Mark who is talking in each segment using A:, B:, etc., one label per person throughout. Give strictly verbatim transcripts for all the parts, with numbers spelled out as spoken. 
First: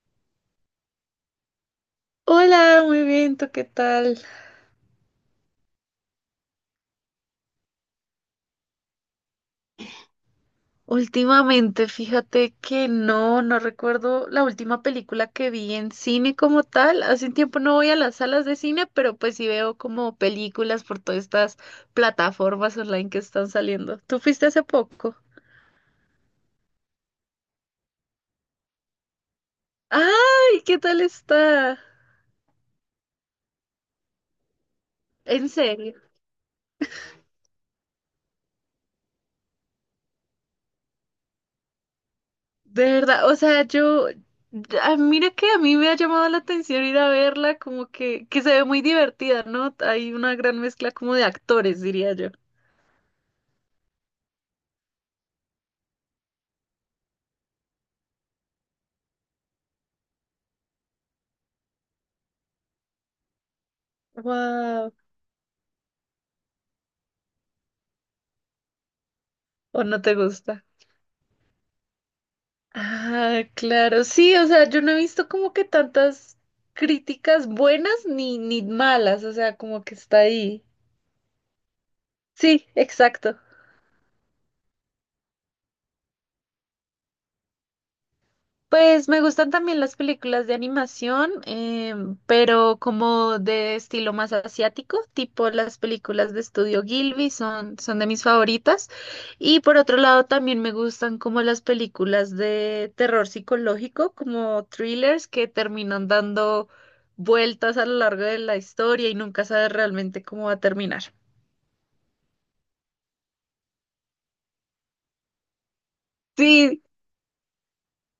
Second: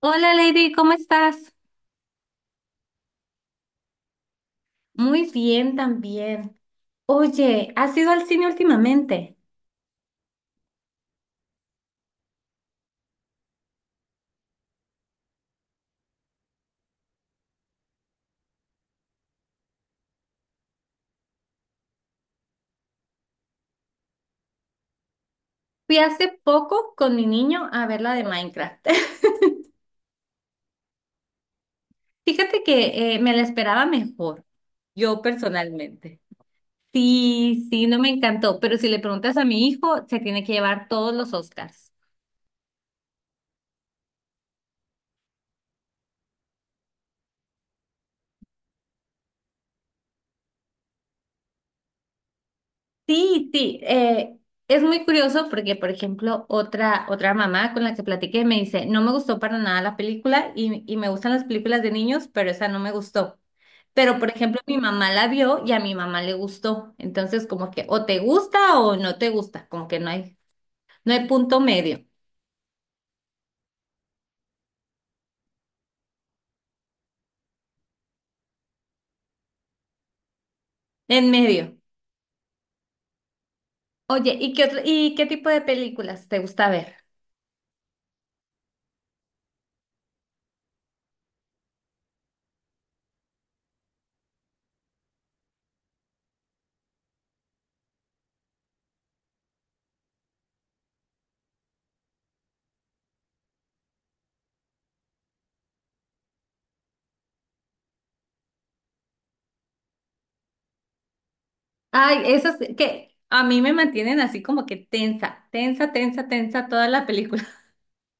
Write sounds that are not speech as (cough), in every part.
A: Hola Lady, ¿cómo estás?
B: Hola, muy bien, ¿tú qué tal?
A: Muy bien también. Oye, ¿has ido al cine últimamente?
B: Últimamente, fíjate que no, no recuerdo la última película que vi en cine como tal. Hace un tiempo no voy a las salas de cine, pero pues sí veo como películas por todas estas plataformas online que están saliendo. ¿Tú fuiste hace poco?
A: Fui hace poco con mi niño a ver la de Minecraft.
B: ¡Ay! ¿Qué tal está?
A: (laughs) Fíjate que eh, me la esperaba mejor, yo
B: En serio.
A: personalmente. Sí, sí, no me encantó, pero si le preguntas a mi hijo, se tiene que llevar todos los Oscars.
B: De verdad, o sea, yo, ah, mira que a mí me ha llamado la atención ir a verla, como que, que se ve muy divertida, ¿no? Hay una gran mezcla como de actores, diría yo.
A: Sí, sí, eh, es muy curioso porque, por ejemplo, otra, otra mamá con la que platiqué me dice, no me gustó para nada la película y, y me gustan las películas de niños, pero esa no me gustó. Pero, por ejemplo, mi
B: Wow,
A: mamá la vio y a mi mamá le gustó. Entonces, como que o te gusta o no te gusta,
B: o
A: como que
B: no
A: no
B: te
A: hay,
B: gusta.
A: no hay punto medio,
B: Ah, claro, sí, o sea, yo no he visto como que tantas críticas buenas ni, ni malas, o sea, como que está ahí.
A: en medio.
B: Sí, exacto.
A: Oye, ¿y qué otro- y qué tipo de películas te gusta ver?
B: Pues me gustan también las películas de animación, em, pero como de estilo más asiático, tipo las películas de Estudio Ghibli son, son de mis favoritas. Y por otro lado también me gustan como las películas de terror psicológico, como thrillers que terminan dando vueltas a lo largo de la historia y nunca sabes realmente cómo va a terminar.
A: Ay, esas que a mí me mantienen así como que tensa, tensa, tensa, tensa
B: Sí,
A: toda la película.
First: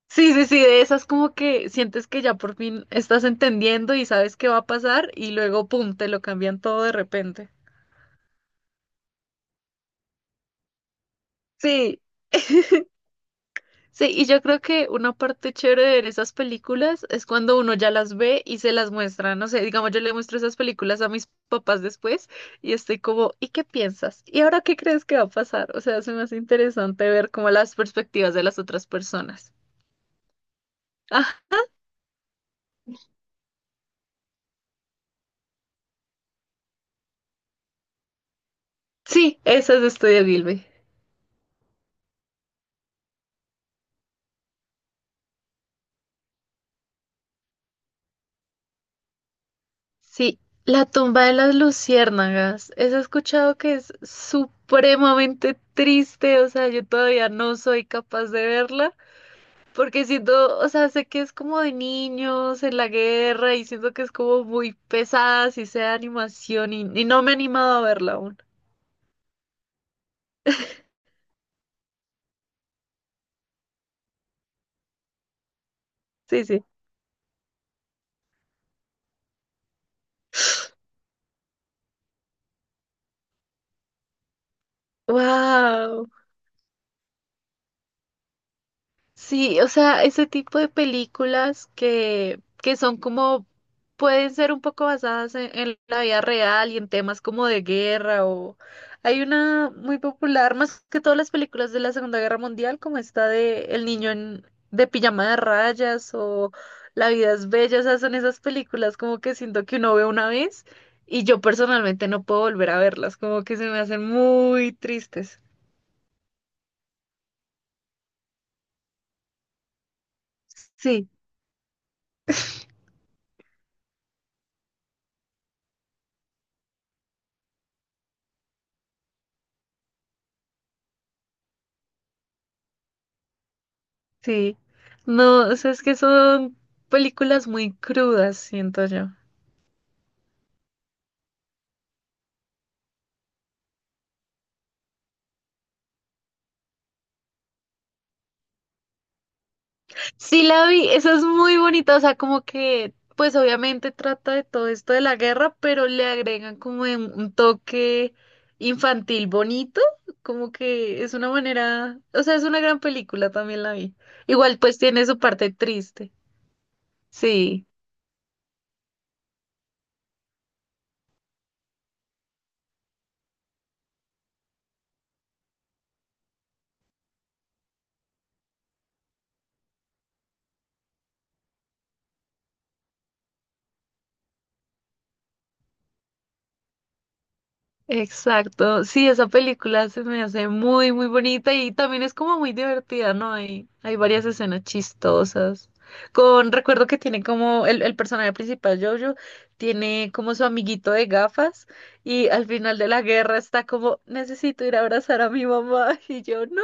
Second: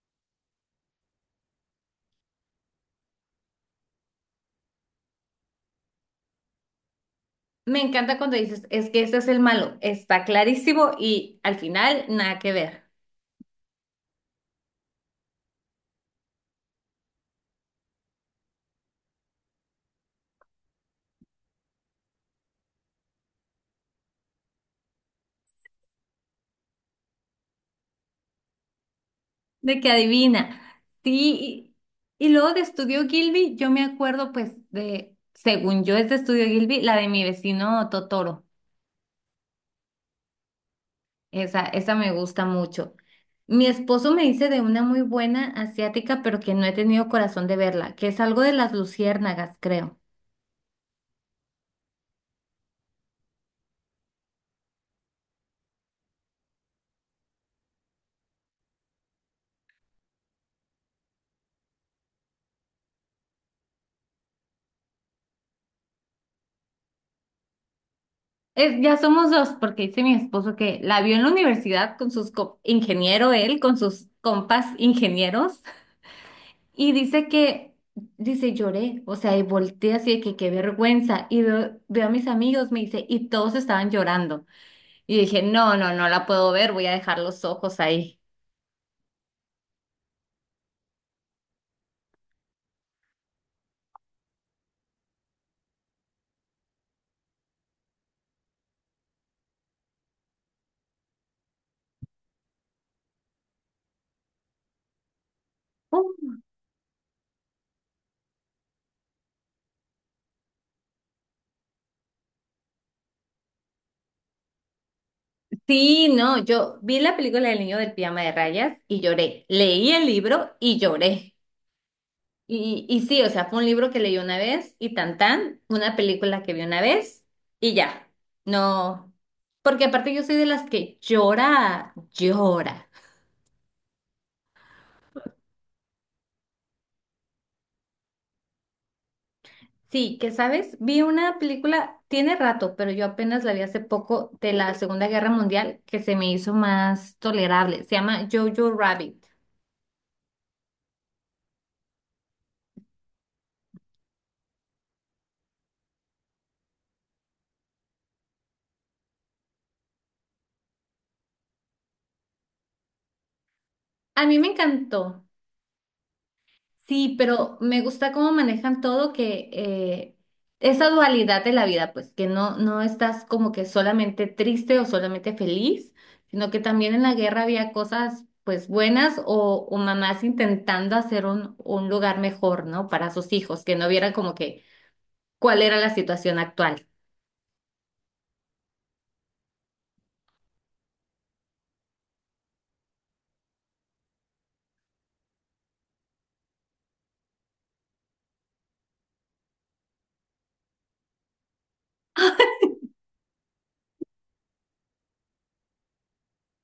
B: sí, sí, sí, de esas como que sientes que ya por fin estás entendiendo y sabes qué va a pasar y luego, ¡pum!, te lo cambian todo de repente.
A: Me encanta cuando dices, es que ese es el malo, está clarísimo y al
B: Sí,
A: final nada que ver,
B: sí, y yo creo que una parte chévere de ver esas películas es cuando uno ya las ve y se las muestra, no sé, digamos, yo le muestro esas películas a mis papás después y estoy como, ¿y qué piensas? ¿Y ahora qué crees que va a pasar? O sea, se me hace interesante ver como las perspectivas de las otras personas.
A: de que adivina.
B: Ah,
A: Sí, y, y luego de Estudio Gilby, yo me acuerdo pues de, según yo es de Estudio Gilby, la de mi vecino Totoro,
B: sí, esas es de Estudio Gilby.
A: esa, esa me gusta mucho. Mi esposo me dice de una muy buena asiática, pero que no he tenido corazón de verla, que es algo de las luciérnagas, creo.
B: Sí, la tumba de las luciérnagas. Eso he escuchado que es supremamente triste, o sea, yo todavía no soy capaz de verla, porque siento, o sea, sé que es como de niños en la guerra y siento que es como muy pesada, si sea de animación, y, y no me he animado a verla aún.
A: Es, ya somos dos, porque dice mi esposo que la vio en la universidad con sus co- ingeniero él, con sus compas ingenieros,
B: Sí, sí.
A: y dice que, dice, lloré, o sea, y volteé así de que qué
B: (gasps)
A: vergüenza, y veo, veo a mis amigos, me dice, y todos estaban llorando, y dije, no, no, no
B: ¡Wow!
A: la puedo ver, voy a dejar los ojos ahí.
B: Sí, o sea, ese tipo de películas que, que son como, pueden ser un poco basadas en, en la vida real y en temas como de guerra o... Hay una muy popular, más que todas las películas de la Segunda Guerra Mundial, como esta de El niño en- de pijama de rayas o La vida es bella, o sea, son esas películas como que siento que uno ve una vez y yo personalmente no puedo volver a verlas, como que se me hacen muy tristes.
A: Sí, no, yo vi la película del niño del pijama de rayas y lloré, leí el libro y lloré. Y, y sí, o sea, fue un libro que leí una vez y tan tan, una película que vi una vez y ya. No, porque aparte yo soy de las que llora, llora.
B: Sí, no, o sea, es que son películas muy crudas, siento yo.
A: Sí, que sabes, vi una película, tiene rato, pero yo apenas la vi hace poco de la Segunda Guerra Mundial que se me hizo más tolerable. Se llama Jojo Rabbit.
B: Sí, la vi, esa es muy bonita, o sea, como que, pues obviamente trata de todo esto de la guerra, pero le agregan como de un toque infantil bonito, como que es una manera, o sea, es una gran película, también la vi.
A: A mí me
B: Igual pues tiene su
A: encantó.
B: parte triste,
A: Sí, pero
B: sí.
A: me gusta cómo manejan todo que eh, esa dualidad de la vida, pues que no, no estás como que solamente triste o solamente feliz, sino que también en la guerra había cosas pues buenas o, o mamás intentando hacer un, un lugar mejor, ¿no? Para sus hijos, que no vieran como que cuál era la situación actual.
B: Exacto, sí, esa película se me hace muy, muy bonita y también es como muy divertida, ¿no? Hay, hay varias escenas chistosas. Con, recuerdo que tiene como el, el personaje principal, Jojo, tiene como su amiguito de gafas y al final de la guerra está como, necesito ir a abrazar a mi mamá (laughs) y yo, no,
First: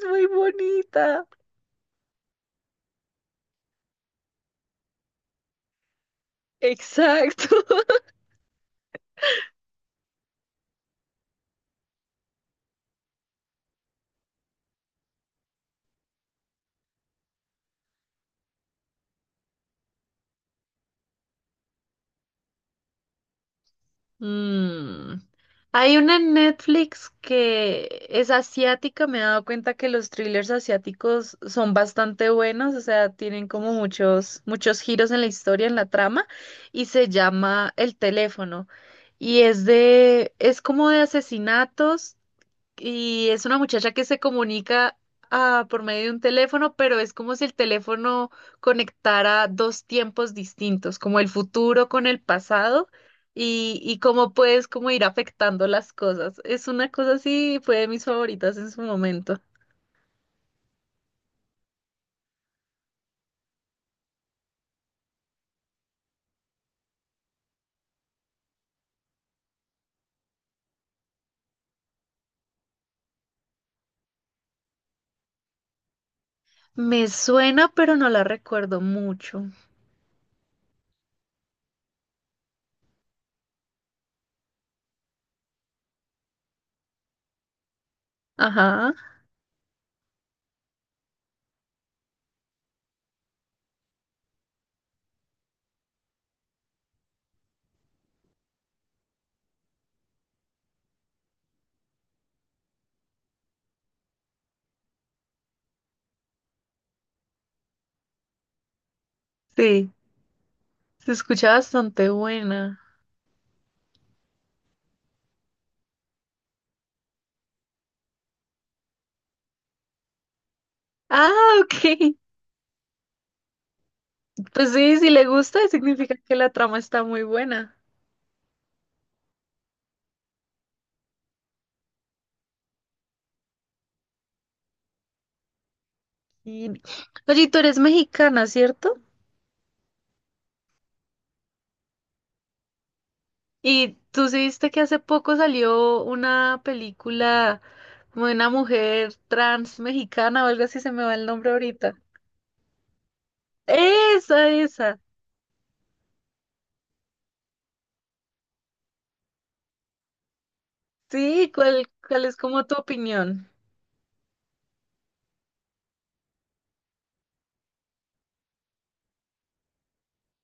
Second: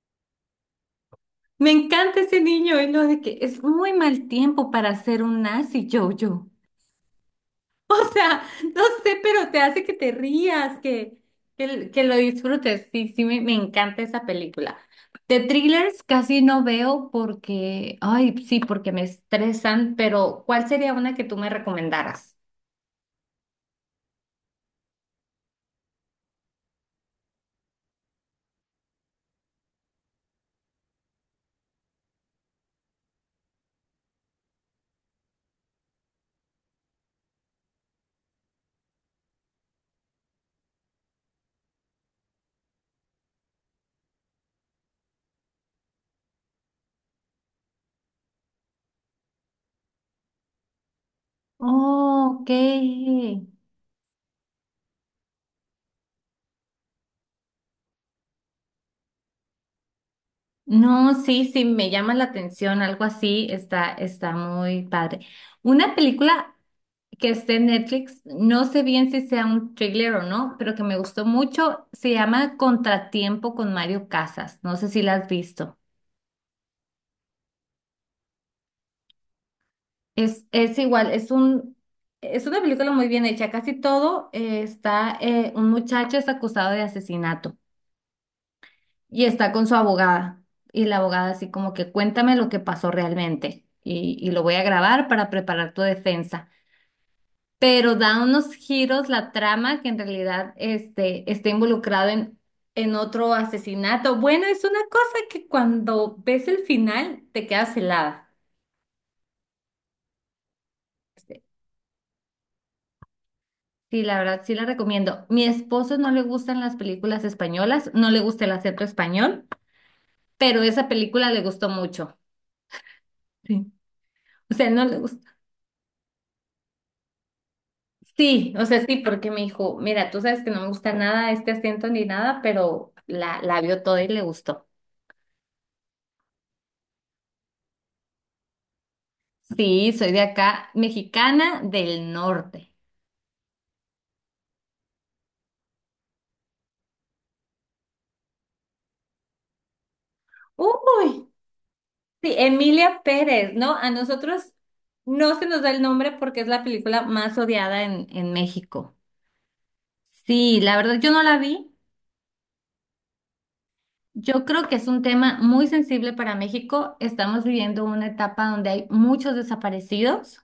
B: es muy bonita.
A: Me encanta ese niño y lo de que es muy mal tiempo para ser un nazi, Jojo.
B: Exacto.
A: (laughs)
B: (laughs)
A: O sea, no sé, pero te hace que te rías, que, que, que lo disfrutes. Sí, sí, me, me encanta esa película. De thrillers casi no veo porque, ay, sí, porque me estresan, pero ¿cuál sería una que tú me recomendaras?
B: Mm. Hay una en Netflix que es asiática. Me he dado cuenta que los thrillers asiáticos son bastante buenos, o sea, tienen como muchos, muchos giros en la historia, en la trama, y se llama El teléfono. Y es de, es como de asesinatos y es una muchacha que se comunica ah, por medio de un teléfono, pero es como si el teléfono conectara dos tiempos distintos, como el futuro con el
A: Oh, ok.
B: pasado y, y cómo puedes como ir afectando las cosas. Es una cosa así, fue de mis favoritas en su momento.
A: No, sí, sí, me llama la atención, algo así, está, está muy padre. Una película que esté en Netflix, no sé bien si sea un thriller o no, pero que me gustó mucho, se llama Contratiempo con Mario Casas, no sé si la has visto.
B: Me suena, pero no la recuerdo mucho.
A: Es, es igual, es un, es una película muy bien hecha, casi todo eh, está, eh, un muchacho es acusado de asesinato.
B: Ajá,
A: Y está con su abogada. Y la abogada así como que cuéntame lo que pasó realmente. Y, y lo voy a grabar para preparar tu defensa. Pero da unos giros la trama que en realidad este, está involucrado en, en otro asesinato. Bueno, es una cosa que cuando ves el final te quedas helada.
B: sí, se escucha bastante buena.
A: Sí, la verdad, sí la recomiendo. Mi esposo no le gustan las películas españolas, no le gusta el acento español, pero esa película le
B: Ah,
A: gustó
B: ok.
A: mucho. Sí. O sea,
B: Pues
A: no
B: sí,
A: le
B: si le
A: gusta.
B: gusta, significa que la trama está muy buena.
A: Sí, o sea, sí, porque me dijo, mira, tú sabes que no me gusta nada este acento ni nada, pero la, la vio toda y le gustó.
B: Y... Oye, tú eres mexicana, ¿cierto?
A: Sí, soy de acá, mexicana del norte.
B: Y tú sí viste que hace poco salió una película como de una mujer trans mexicana o algo así, se me va el
A: Uy,
B: nombre ahorita.
A: sí, Emilia Pérez, ¿no? A
B: Esa,
A: nosotros
B: esa.
A: no se nos da el nombre porque es la película más odiada en, en México. Sí, la verdad yo no la
B: Sí,
A: vi.
B: ¿cuál, cuál es como tu opinión?
A: Yo creo que es un tema muy sensible para México. Estamos viviendo una etapa donde hay muchos desaparecidos.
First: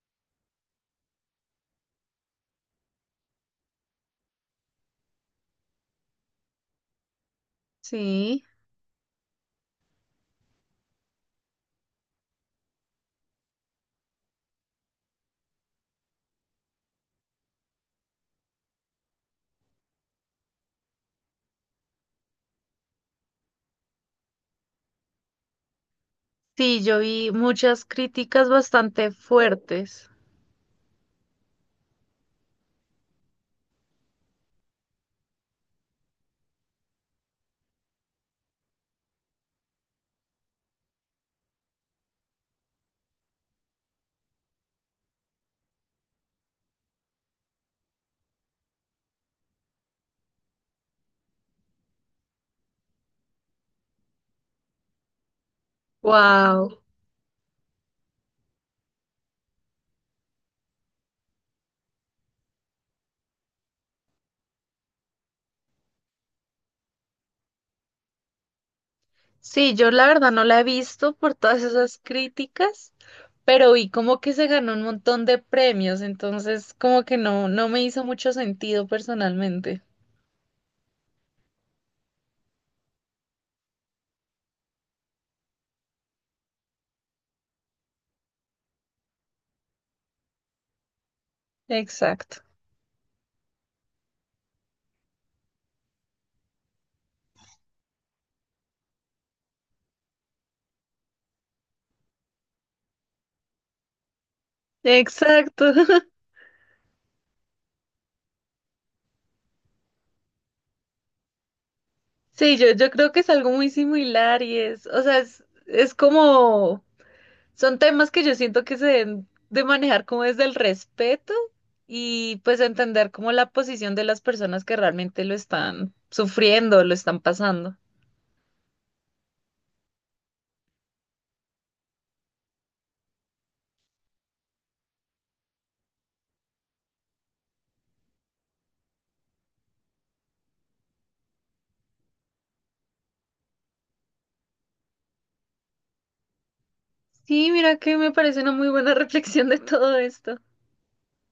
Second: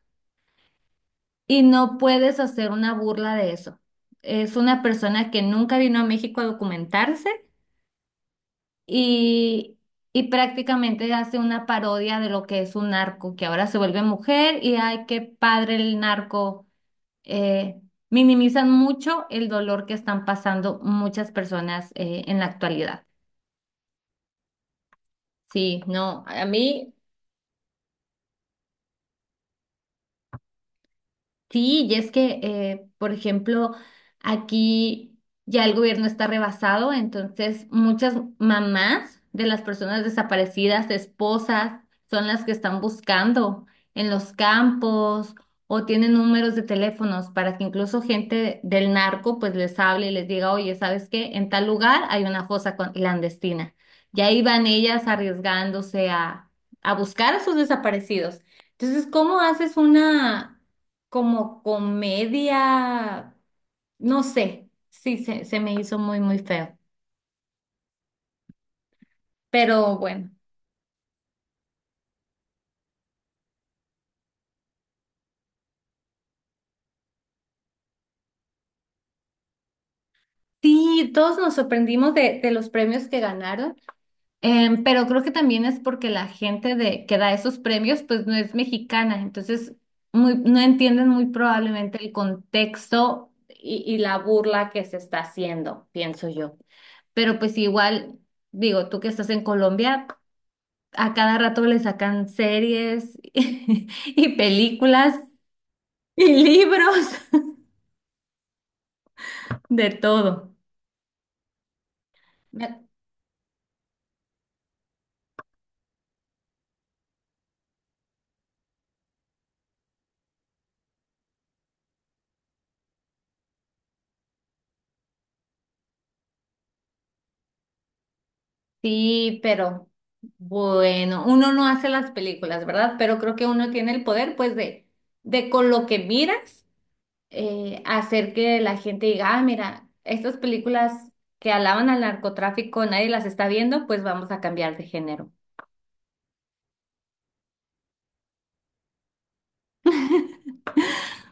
A: Y no puedes hacer una burla de eso. Es una persona que nunca vino a México a documentarse
B: Sí,
A: y, y prácticamente hace una parodia de lo que es un narco, que ahora se vuelve mujer y ay, qué padre el narco. Eh, Minimizan mucho el dolor que están pasando muchas personas eh, en la actualidad. Sí, no, a
B: sí,
A: mí.
B: yo vi muchas críticas bastante fuertes.
A: Sí, y es que, eh, por ejemplo, aquí ya el gobierno está rebasado, entonces muchas mamás de las personas desaparecidas, esposas, son las que están buscando en los campos o tienen números de teléfonos para que incluso gente del narco pues les hable y les diga, oye, ¿sabes qué? En tal lugar hay una fosa con- clandestina. Y ahí van ellas arriesgándose a,
B: Wow.
A: a buscar a sus desaparecidos. Entonces, ¿cómo haces una como comedia, no sé, sí, se, se me hizo muy, muy feo.
B: Sí, yo
A: Pero
B: la
A: bueno,
B: verdad no la he visto por todas esas críticas, pero vi como que se ganó un montón de premios, entonces como que no, no me hizo mucho sentido personalmente.
A: sí, todos nos sorprendimos de, de los premios que ganaron, em, pero creo que también es porque la gente de, que da esos premios pues no es mexicana, entonces muy, no entienden muy probablemente el
B: Exacto.
A: contexto y, y la burla que se está haciendo, pienso yo. Pero pues igual, digo, tú que estás en Colombia. A cada rato le sacan series (laughs) y películas
B: Exacto. (laughs)
A: y libros, (laughs) de todo.
B: Sí, yo,
A: Me-
B: yo creo que es algo muy similar y es, o sea, es, es como, son temas que yo siento que se deben de manejar como desde el respeto y pues entender como la posición de las personas que realmente lo están sufriendo, lo están pasando.
A: sí, pero bueno, uno no hace las películas, ¿verdad? Pero creo que uno tiene el poder, pues, de, de con lo que miras, eh, hacer que la gente diga, ah, mira, estas películas que alaban al narcotráfico, nadie las está viendo, pues vamos a cambiar de género.
B: Sí, mira que me parece una muy buena (laughs) reflexión de todo esto.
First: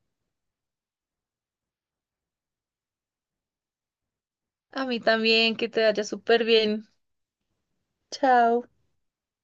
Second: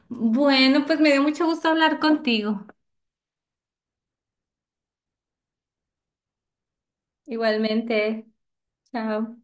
A: Bueno, pues me dio mucho gusto hablar contigo.
B: A mí también, que te vaya súper bien.
A: Igualmente,
B: Chao.
A: chao.